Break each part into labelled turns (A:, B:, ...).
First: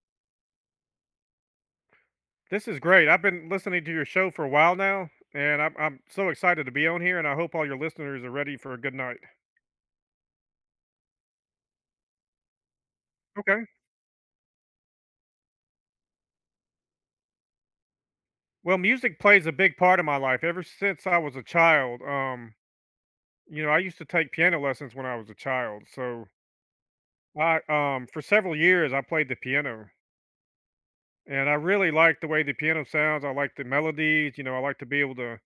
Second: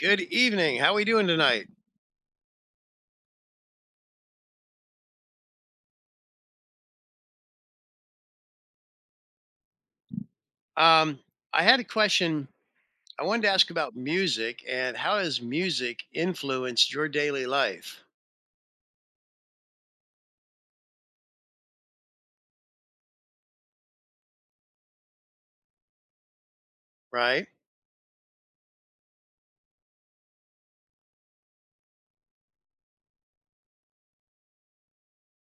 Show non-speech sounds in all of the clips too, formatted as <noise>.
A: Good evening. How are we doing tonight?
B: This is great. I've been listening to your show for a while now, and I'm so excited to be on here, and I hope all your listeners are ready for a good night.
A: Um, I had a question. I wanted to
B: Okay.
A: ask about music and how has music influenced your daily life?
B: Well, music plays a big part of my life ever since I was a child. You know, I used to take piano lessons when I was a child. So
A: Right,
B: for several years, I played the piano, and I really like the way the piano sounds. I like the melodies. You know, I like to be able to.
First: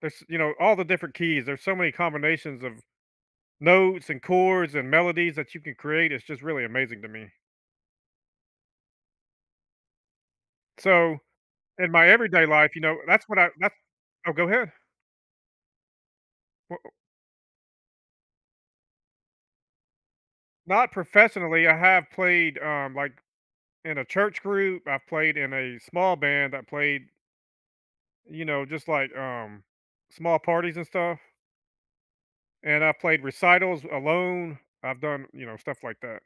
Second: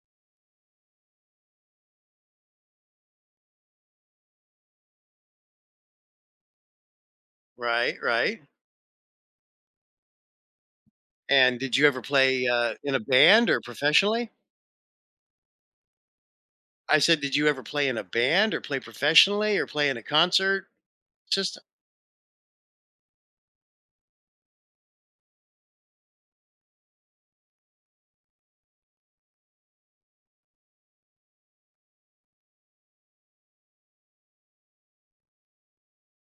B: There's, you know, all the different keys. There's so many combinations of notes and chords and melodies that you can create. It's just really amazing to me.
A: right, right.
B: So
A: And did you
B: in
A: ever
B: my everyday
A: play
B: life, you
A: in
B: know,
A: a
B: that's what I
A: band or
B: that's
A: professionally?
B: oh, go ahead. Well,
A: I said, did you ever play in a band or play professionally or play in a concert
B: not
A: system?
B: professionally, I have played, in a church group, I've played in a small band, I played, you know, small parties and stuff, and I played recitals alone. I've done, you know, stuff like that.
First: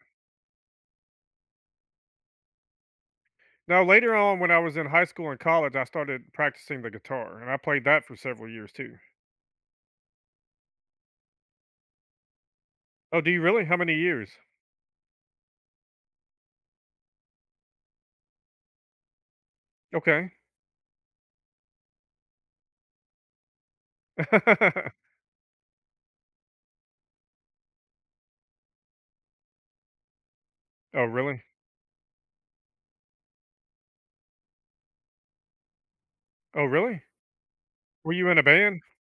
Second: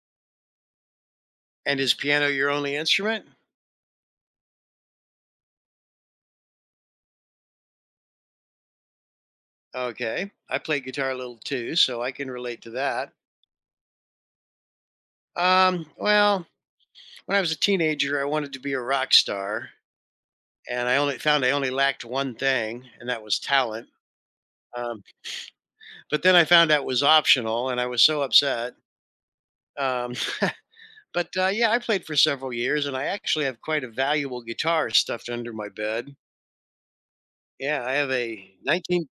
A: And is piano your only instrument?
B: Now later on when I was in high school and college, I started practicing the guitar, and I played that for several years too.
A: Okay. I play guitar a little too, so I can relate to that.
B: Oh, do you really? How many years?
A: Well, when I was a teenager, I wanted to be a rock star.
B: Okay.
A: And I only lacked one thing, and that was talent. Um,
B: <laughs>
A: but then I found out it was optional, and I was so upset. Um,
B: Oh,
A: <laughs> but
B: really?
A: yeah, I played for several years, and I actually have quite a valuable guitar stuffed under my bed.
B: Oh, really?
A: Yeah, I have
B: Were you in a
A: a
B: band?
A: 19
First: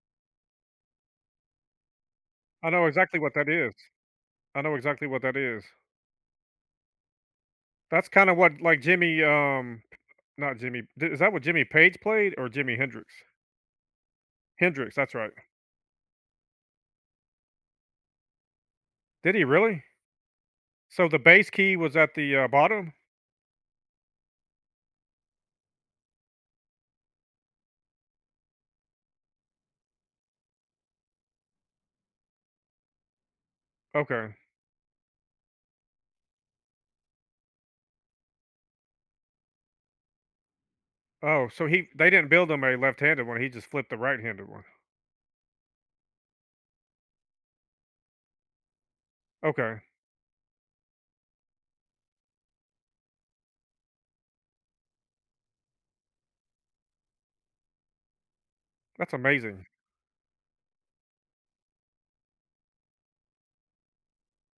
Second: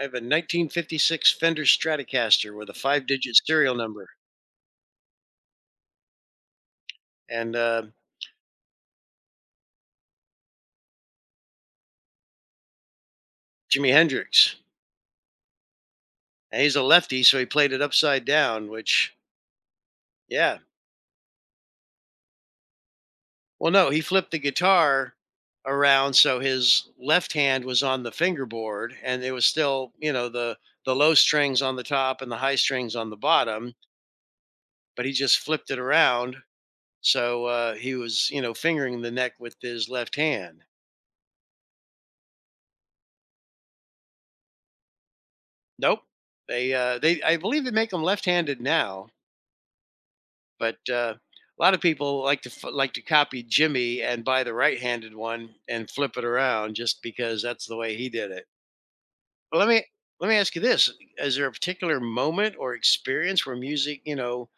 A: I have a 1956 Fender Stratocaster with
B: I
A: a
B: know exactly what
A: five-digit
B: that is.
A: serial number,
B: I know exactly what that is.
A: and
B: That's kind of what like Jimmy, not Jimmy. D- Is that what Jimmy Page played or Jimi Hendrix?
A: Jimi Hendrix.
B: Hendrix, that's right.
A: And he's a lefty, so he played it upside down, which
B: Did he really?
A: yeah.
B: So the bass key was at the bottom.
A: Well, no, he flipped the guitar around so his left hand was on the fingerboard and it was still, you know, the low strings on the top and the high strings on the bottom,
B: Okay.
A: but he just flipped it around so he was, you know, fingering the neck with his left hand.
B: Oh, so he they didn't build him a left-handed one. He just flipped the right-handed one.
A: Nope. They I believe they make them left-handed now,
B: Okay,
A: but a lot of people like to like to copy Jimmy and buy the right-handed one and flip it around just because that's the way he did it.
B: that's
A: Well,
B: amazing.
A: let me ask you this: is there a particular moment or experience where music, you know,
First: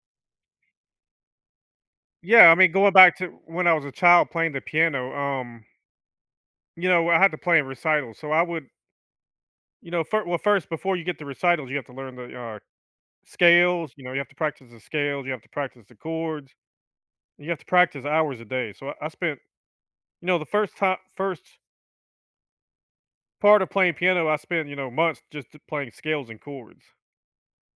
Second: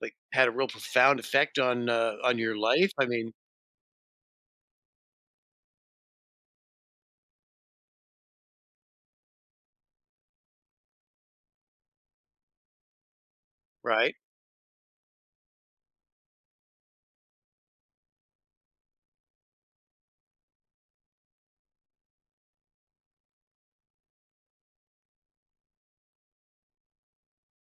A: like had a real profound effect on
B: Yeah, I
A: your
B: mean,
A: life?
B: going
A: I
B: back to
A: mean,
B: when I was a child playing the piano, you know, I had to play in recitals, so I would, you know, first before you get to recitals, you have to learn the scales. You know,
A: right,
B: you have to practice the scales. You have to practice the chords. You have to practice hours a day. So I spent, you know, first part of playing piano, I spent, you know, months just playing scales and chords.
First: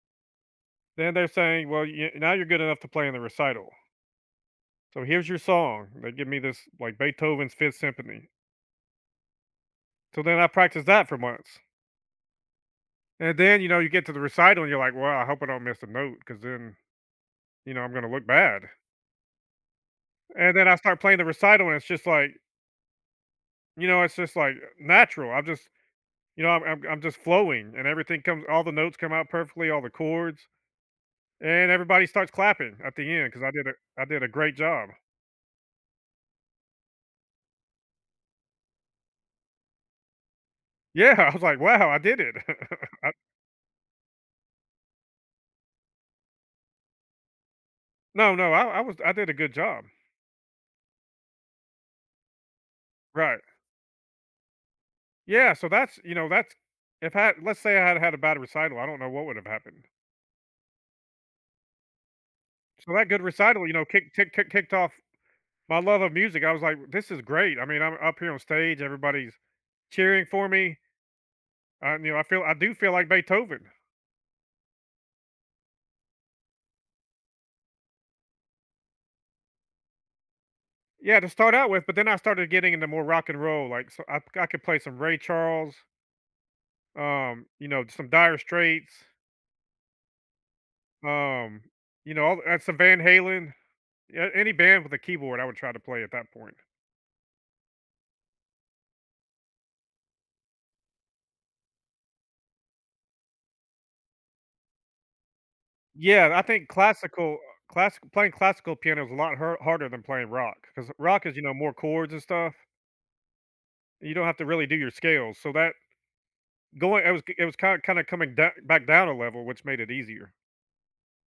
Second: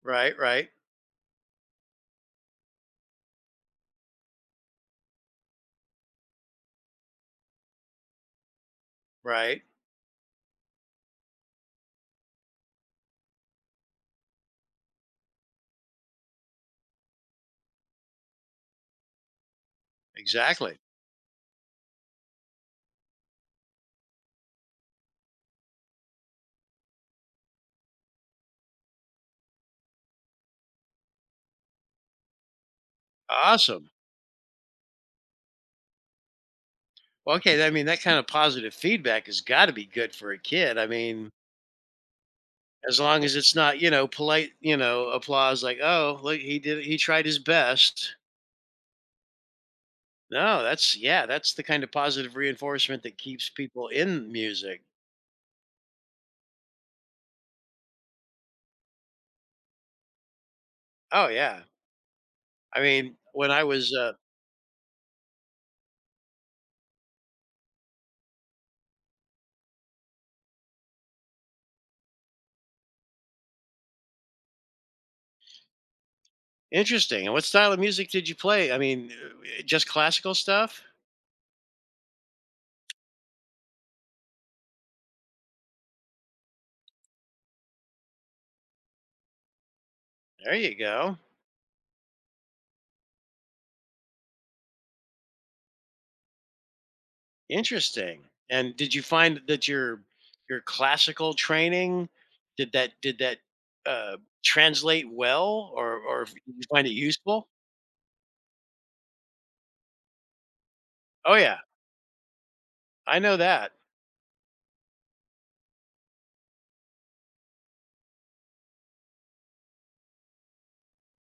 A: right, right,
B: Then they're saying, well, now you're good enough to play in the recital. So here's your song. They give me this like Beethoven's Fifth Symphony.
A: right,
B: So then I practiced that for months. And then, you know, you get to the recital and you're like, well, I hope I don't miss a note because then, you know, I'm going to look bad. And then I
A: exactly.
B: start playing the recital and it's just like, you know, it's just like natural. I've just You know, I'm just flowing and everything comes all the notes come out perfectly, all the chords, and everybody starts clapping at the end because
A: Awesome.
B: I did a great job.
A: Well, okay, I mean that kind of positive feedback has got to be good for a kid. I
B: Yeah,
A: mean,
B: <laughs> I was like, "Wow, I did it." <laughs>
A: as long as it's not, you know, polite, you know, applause like, "Oh, look, he did, he tried his best."
B: No, no, I did a good job.
A: No, that's yeah, that's the kind of positive reinforcement that
B: Right.
A: keeps people in music.
B: Yeah, so that's you know, that's if, I let's say, I had had a bad recital, I don't know what would have happened.
A: Oh yeah. I
B: So that
A: mean,
B: good
A: when I
B: recital, you know,
A: was
B: kick kick kick kicked off my love of music. I was like, "This is great." I mean, I'm up here on stage, everybody's cheering for me. I feel I do feel like Beethoven.
A: Interesting. And what style of music did you play? I mean, just classical stuff?
B: Yeah, to start out with, but then I started getting into more rock and roll, like, so I could play some Ray Charles, you know, some Dire Straits,
A: There you go.
B: um, you know, all and some Van Halen, yeah, any band with a keyboard, I would try to play at that point.
A: Interesting. And did you find that your classical training did that uh, translate well, or
B: Yeah,
A: did
B: I
A: you
B: think
A: find it
B: classical
A: useful?
B: classic playing classical piano is a lot harder than playing rock because rock is,
A: Oh
B: you know,
A: yeah,
B: more chords and stuff,
A: I know that.
B: you don't have to really do your scales, so that going it was kinda coming da back down a level, which made it easier.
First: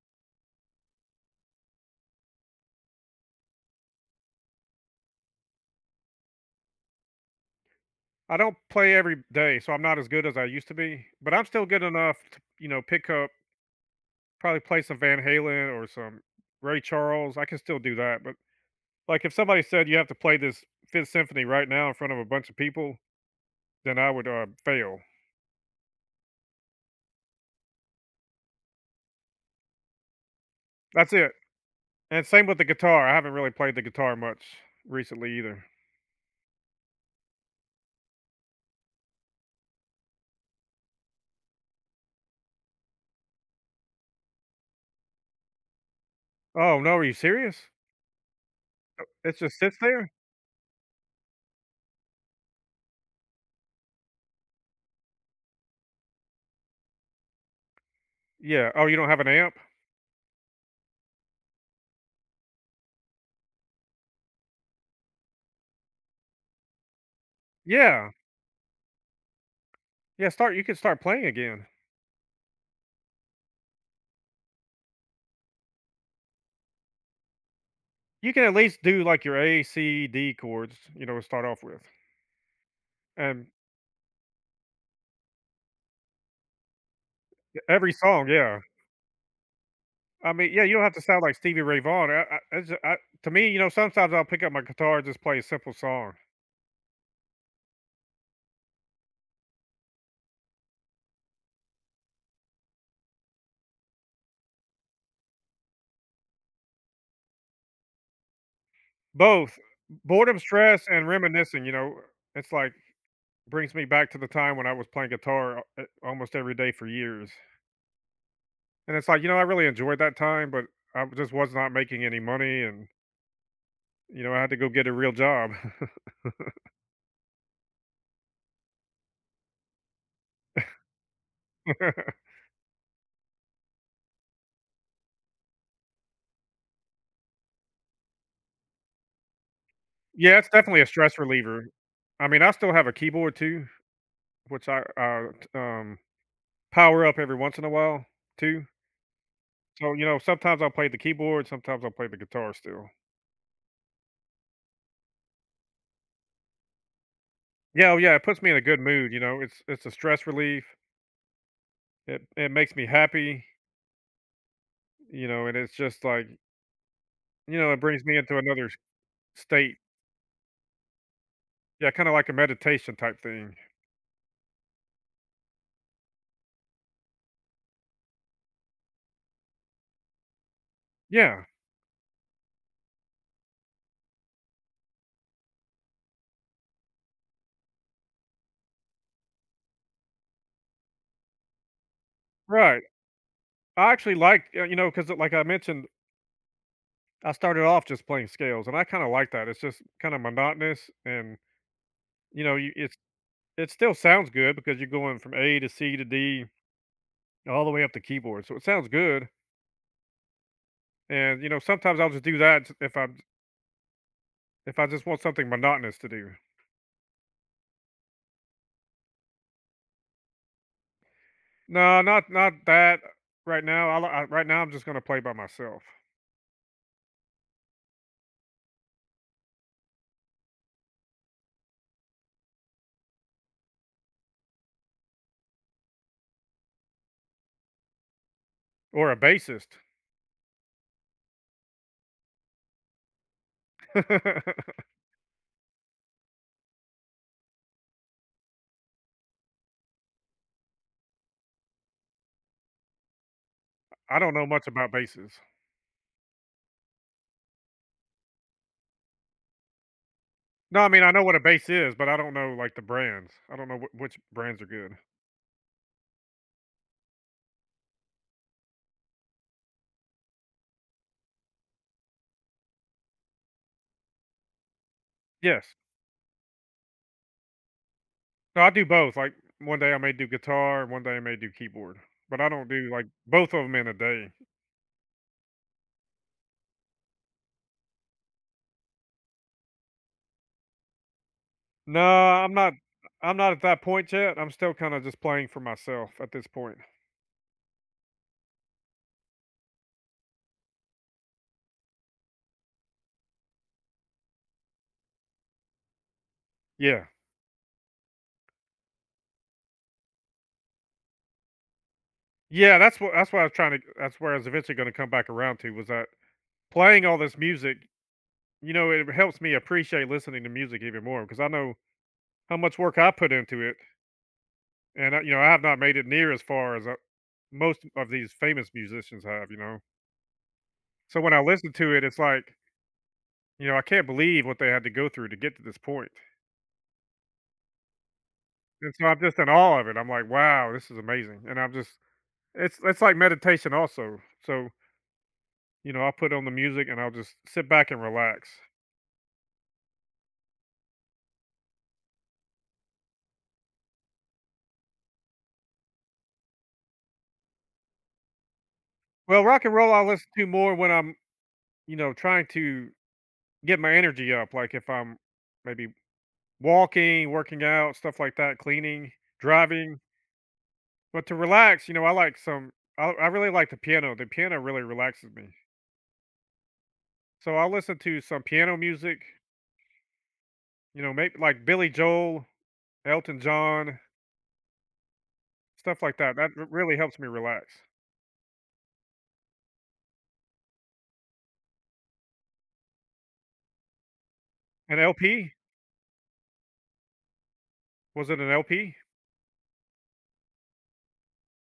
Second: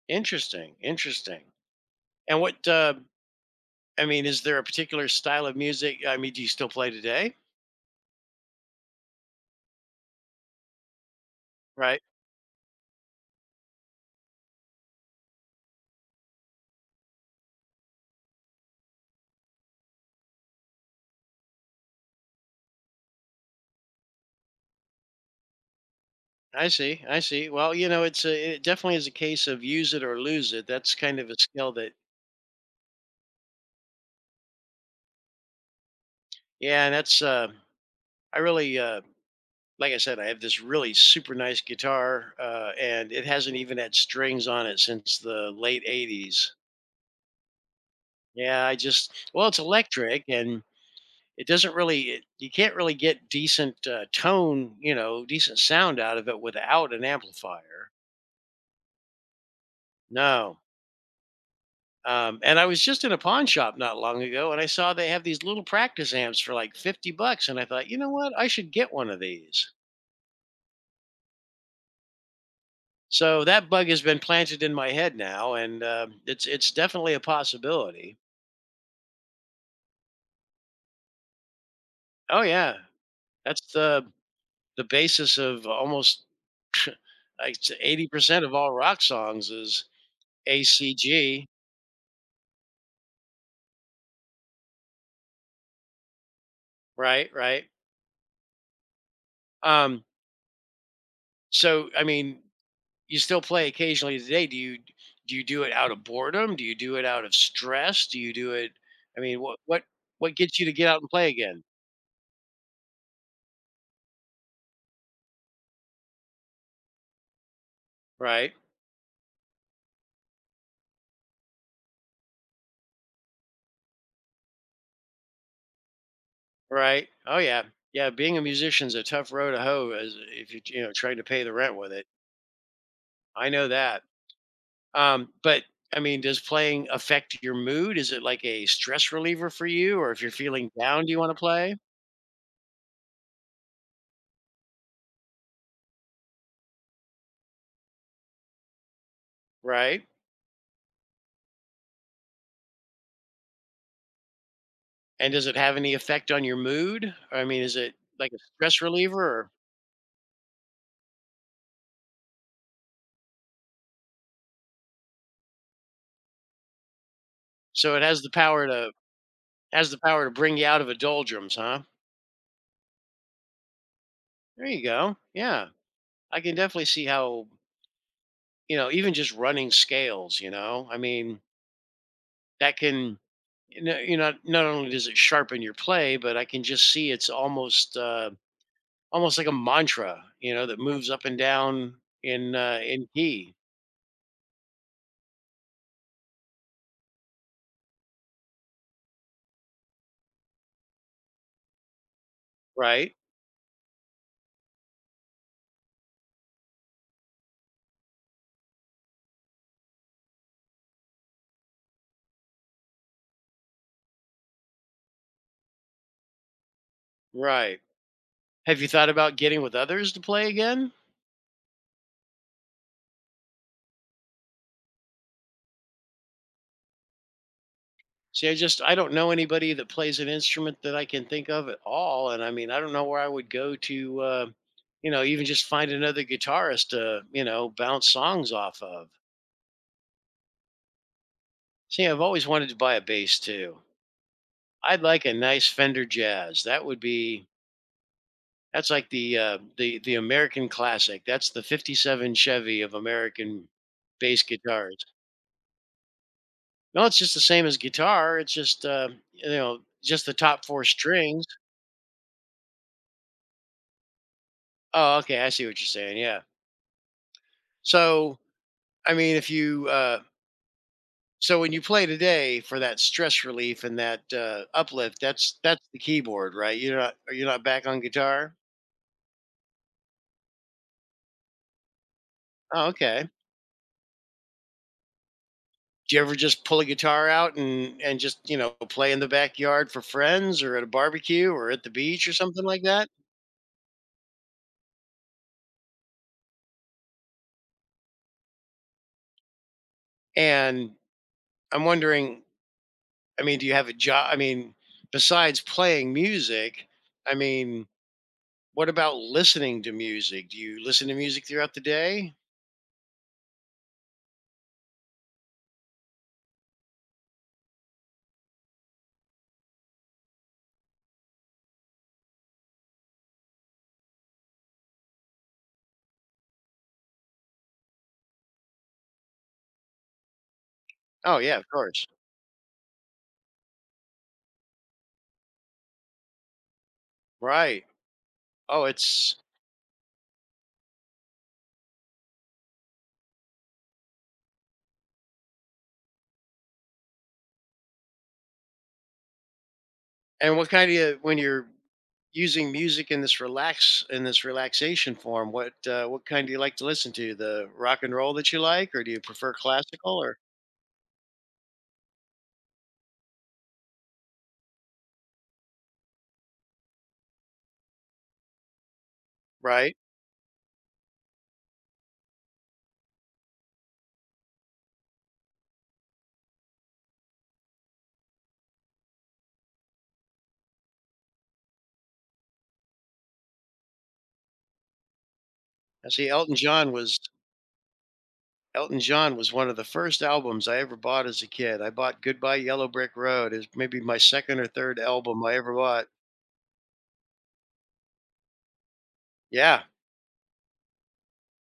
A: Interesting. Interesting. And what? I mean, is there a particular style of music? I mean, do you still play today?
B: I don't play every day, so I'm not as good as I used to be, but I'm still good
A: Right.
B: enough to, you know, pick up probably play some Van Halen or some Ray Charles. I can still do that, but, like, if somebody said you have to play this Fifth Symphony right now in front of a bunch of people, then I would, fail.
A: I see. I see. Well, you know, it definitely is a case of use it or lose it. That's
B: That's
A: kind
B: it,
A: of a skill that
B: and same with the guitar. I haven't really played the guitar much recently either.
A: yeah, and that's I really like I said, I have this really super nice guitar, and it hasn't even had strings on it since the late '80s.
B: Oh, no, are you serious?
A: Yeah, I just
B: It
A: well,
B: just
A: it's
B: sits there?
A: electric, and it doesn't really it, you can't really get decent tone, you know, decent sound out of it without an amplifier.
B: Yeah. Oh, you don't have an amp?
A: No. And I was just in a pawn shop not long ago, and I saw they have these little practice amps for like 50 bucks. And I thought, you know
B: Yeah.
A: what? I should get one of these.
B: Yeah, start you could start playing again.
A: So that bug has been planted in my head now, and it's definitely a possibility.
B: You can at least do, like, your A, C, D chords, you know, to start off with.
A: Oh yeah,
B: And
A: that's the basis of almost <laughs> like
B: e every
A: eighty
B: song,
A: percent of
B: yeah.
A: all rock songs is
B: I mean, yeah, you don't have to sound like
A: ACG,
B: Stevie Ray Vaughan. I it's I To me, you know, sometimes I'll pick up my guitar and just play a simple song.
A: right? Right. Um, so I mean, you still play occasionally today. Do you do it out of boredom? Do you do it out of stress? Do you do it? I mean,
B: Both
A: what what
B: boredom,
A: gets you to
B: stress,
A: get out
B: and
A: and play again?
B: reminiscing, you know, it's like brings me back to the time when I was playing guitar a almost every day for years.
A: Right.
B: And it's like, you know, I really enjoyed that time, but I just was not making any money and, you know, I had to go get a real job.
A: Right. Oh yeah. Yeah, being a musician's a tough road to hoe as if you you know trying to pay the rent with it.
B: <laughs>
A: I know that. But I mean, does playing affect your mood? Is it like a stress reliever for you, or if you're
B: Yeah, it's
A: feeling
B: definitely a
A: down, do
B: stress
A: you want to
B: reliever.
A: play?
B: I mean, I still have a keyboard too, which I, t power up every once in a while too. So,
A: Right.
B: you know, sometimes I'll play the keyboard, sometimes I'll play the guitar still.
A: And does it have any effect on your mood? I mean, is
B: Yeah,
A: it
B: oh yeah, it
A: like a
B: puts me in a good
A: stress
B: mood, you
A: reliever?
B: know,
A: Or,
B: it's a stress relief. It makes me happy, you know, and it's just like, you know, it
A: so it
B: brings me
A: has the
B: into another
A: power
B: s
A: to
B: state.
A: bring you out of a doldrums, huh?
B: Yeah, kinda like a meditation type thing.
A: There you go. Yeah, I can definitely see how you know even just running scales. You know, I mean,
B: Yeah,
A: that can you know, not only does it sharpen your play but I can just see it's almost almost like a mantra you know that moves up and down
B: right.
A: in key.
B: I actually like, you know, because like I mentioned, I started off just playing scales, and I kinda like that. It's just kinda monotonous and, you know, you it's
A: Right,
B: it still sounds good because you're going from A to C to D all the way up the keyboard, so it sounds good, and, you know, sometimes I'll just do that if I just want something monotonous to do.
A: right. Have you thought about getting with others to play again?
B: No, not that right now, I li I right now, I'm just gonna play by myself
A: See I just I don't know anybody that plays an instrument that I can think of at all and I mean I don't know where I would go to you know even just find another guitarist to you know bounce songs off
B: or
A: of.
B: a bassist.
A: See I've always wanted to buy a bass too.
B: <laughs> I
A: I'd like a nice Fender Jazz. That would be that's like the the American classic. That's the '57 Chevy of American
B: don't
A: bass
B: know much about
A: guitars.
B: basses.
A: No, it's just the same as guitar. It's just you know just the top
B: No,
A: four
B: I mean, I know what a
A: strings.
B: bass is, but I don't know, like, the brands. I don't know wh which brands are good.
A: Oh, okay, I see what you're saying. Yeah. So I mean, if you so when you play today for that stress relief and that uplift,
B: Yes.
A: that's the keyboard, right? You're not are you not back on guitar?
B: No, I do both, like, one day I may do guitar, and one day I may do keyboard, but I don't
A: Oh,
B: do, like,
A: okay.
B: both of them in a day.
A: Do you ever just pull a guitar out and just you know play in the backyard for friends or at a barbecue or at the
B: No,
A: beach or something like that?
B: I'm not at that point yet. I'm still kinda just playing for myself at this point.
A: And I'm wondering, I mean do you have a job, I mean besides playing music,
B: Yeah.
A: I mean what about listening to music, do you listen to music throughout the day?
B: Yeah, that's what I was trying to that's where I was eventually gonna come back around to was that playing all this music, you know, it helps me appreciate listening to music even more because I know how much work I put into it and I, you know, I have not made it near as far as most of these famous musicians have, you know. So when
A: Oh
B: I
A: yeah of
B: listen to it,
A: course,
B: it's like, you know, I can't believe what they had to go through to get to this point.
A: right, oh
B: And so I'm
A: it's
B: just in awe of it. I'm like, wow, this is amazing. And I'm just it's like meditation also. So, you know, I'll put on the music and I'll just sit back and relax.
A: and what kind of when you're using music in this relaxation form, what kind do you like to listen to? The rock and roll that you like, or do you
B: Well,
A: prefer
B: rock and roll I
A: classical?
B: listen
A: Or
B: to more when I'm, you know, trying to get my energy up, like if I'm maybe walking, working out, stuff like that, cleaning,
A: right?
B: driving. But to relax, you know, I really like the piano. The piano really relaxes me. So I'll listen to some piano music, you know, maybe like Billy Joel, Elton John, stuff
A: I
B: like
A: see
B: that. Really helps me relax.
A: Elton John was one of the first albums I ever bought as a kid. I bought Goodbye Yellow Brick Road is maybe my second or
B: An
A: third album
B: LP?
A: I ever bought.
B: Was it an LP?
A: Yeah,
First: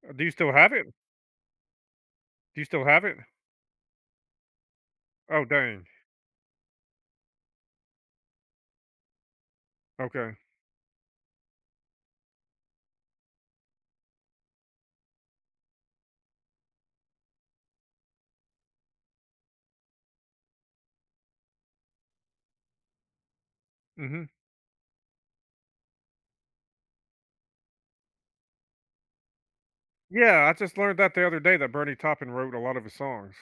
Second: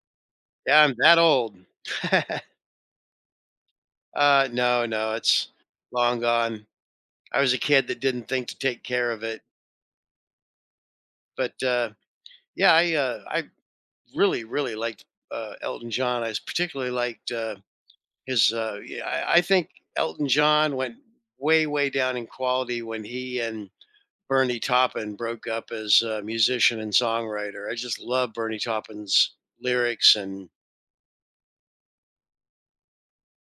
B: Do you still have
A: yeah,
B: it?
A: I'm that old. <laughs>
B: Do you still have it?
A: No, no,
B: Oh,
A: it's
B: dang.
A: long gone. I was a kid that didn't think to take care of it,
B: Okay.
A: but yeah, I really, really liked Elton John. Particularly liked his. Yeah, I think Elton John went way, way down in quality when he and
B: Mhm.
A: Bernie Taupin broke up as a musician and songwriter. I just love Bernie Taupin's lyrics
B: Yeah,
A: and
B: I just learned that the other day that Bernie Taupin wrote a lot of his songs.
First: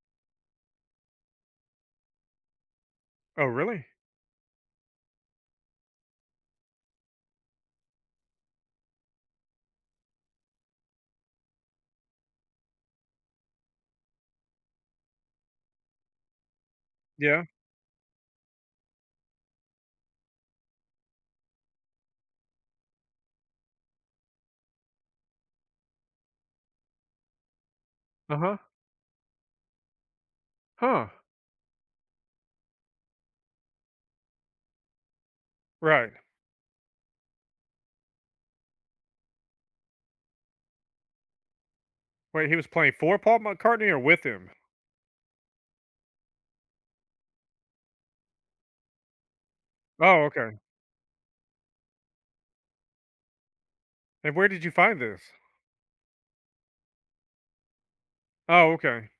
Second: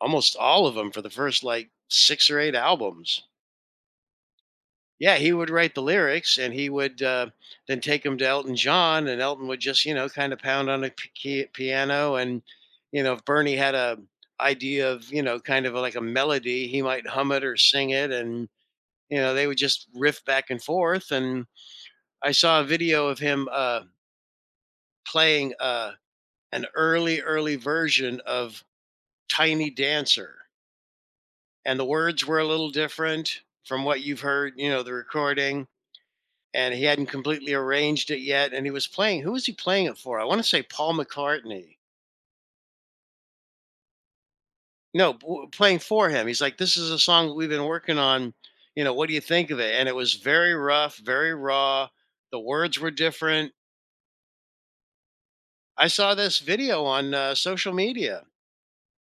A: almost all of them for the first like six or eight albums.
B: Oh, really?
A: Yeah, he would write the lyrics, and he would then take them to Elton John, and Elton would just, you know, kind of pound on the piano. And you know, if Bernie had a idea of, you know, kind of like a melody, he might hum
B: Yeah.
A: it or sing it, and you know, they would just riff back and forth. And I saw a video of him playing an early, early version
B: Uh-huh.
A: of "Tiny Dancer,"
B: Huh. Huh.
A: and the words were a little different from what you've heard, you know, the recording
B: Right.
A: and he hadn't completely arranged it yet. And he was playing. Who was he playing it for? I want to say Paul McCartney.
B: Wait, he was playing for Paul McCartney or with him?
A: No, playing for him. He's like, "This is a song that we've been working on. You know, what do you think of it?" And it was
B: Oh,
A: very
B: okay.
A: rough, very raw. The words were different.
B: And where did you find this?
A: I saw this video on social media.
B: Oh, okay.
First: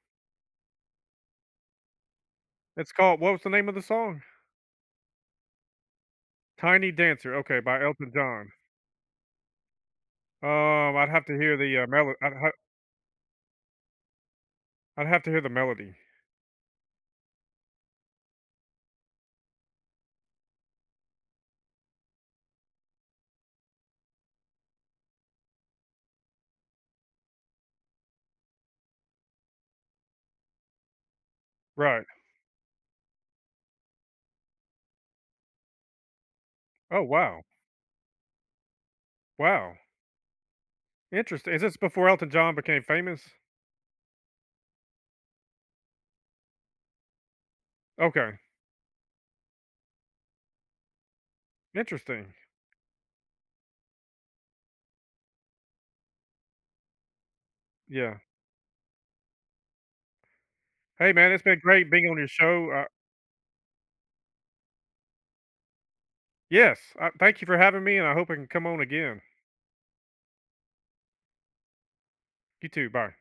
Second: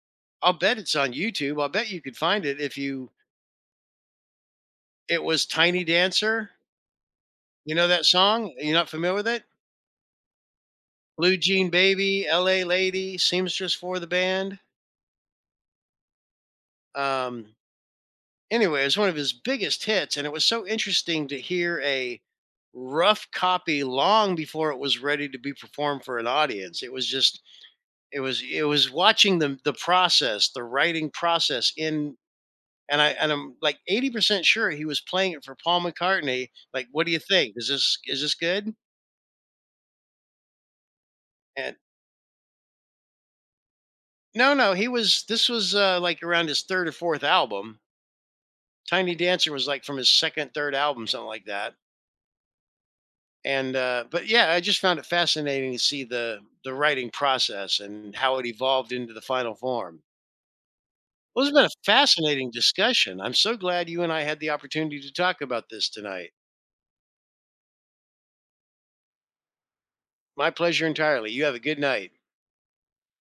A: I'll bet it's on YouTube. I'll bet you could find it if
B: It's
A: you.
B: called, what was the name of the song?
A: It was Tiny Dancer.
B: Tiny Dancer. Okay,
A: You
B: by
A: know that
B: Elton John.
A: song? You're not familiar with it?
B: I'd have to
A: Blue
B: hear
A: Jean
B: the
A: Baby, L.A. Lady, Seamstress for the band.
B: I'd have to hear the melody.
A: Um, anyway, it was one of his biggest hits, and it was so interesting to hear a rough copy long before it was ready to be performed for an audience. It was just it was watching the process, the writing process
B: Right.
A: in and I'm like 80% sure he was playing it for Paul McCartney. Like,
B: Oh,
A: what do you
B: wow.
A: think? Is this good?
B: Wow. Interesting. Is this
A: And
B: before Elton John became famous?
A: no, he was this was like around his third or fourth album.
B: Okay.
A: Tiny Dancer was like from his second, third album, something like that
B: Interesting.
A: and but yeah, I just found it fascinating to see the writing process and
B: Yeah.
A: how it evolved into the final form.
B: Hey, man, it's
A: Well, it's
B: been
A: been a
B: great being on your
A: fascinating
B: show.
A: discussion. I'm so glad you and I had the opportunity to talk about this tonight.
B: Yes, thank you for having me, and I hope I can come on again.
A: My pleasure entirely. You have a good night.
B: You too. Bye.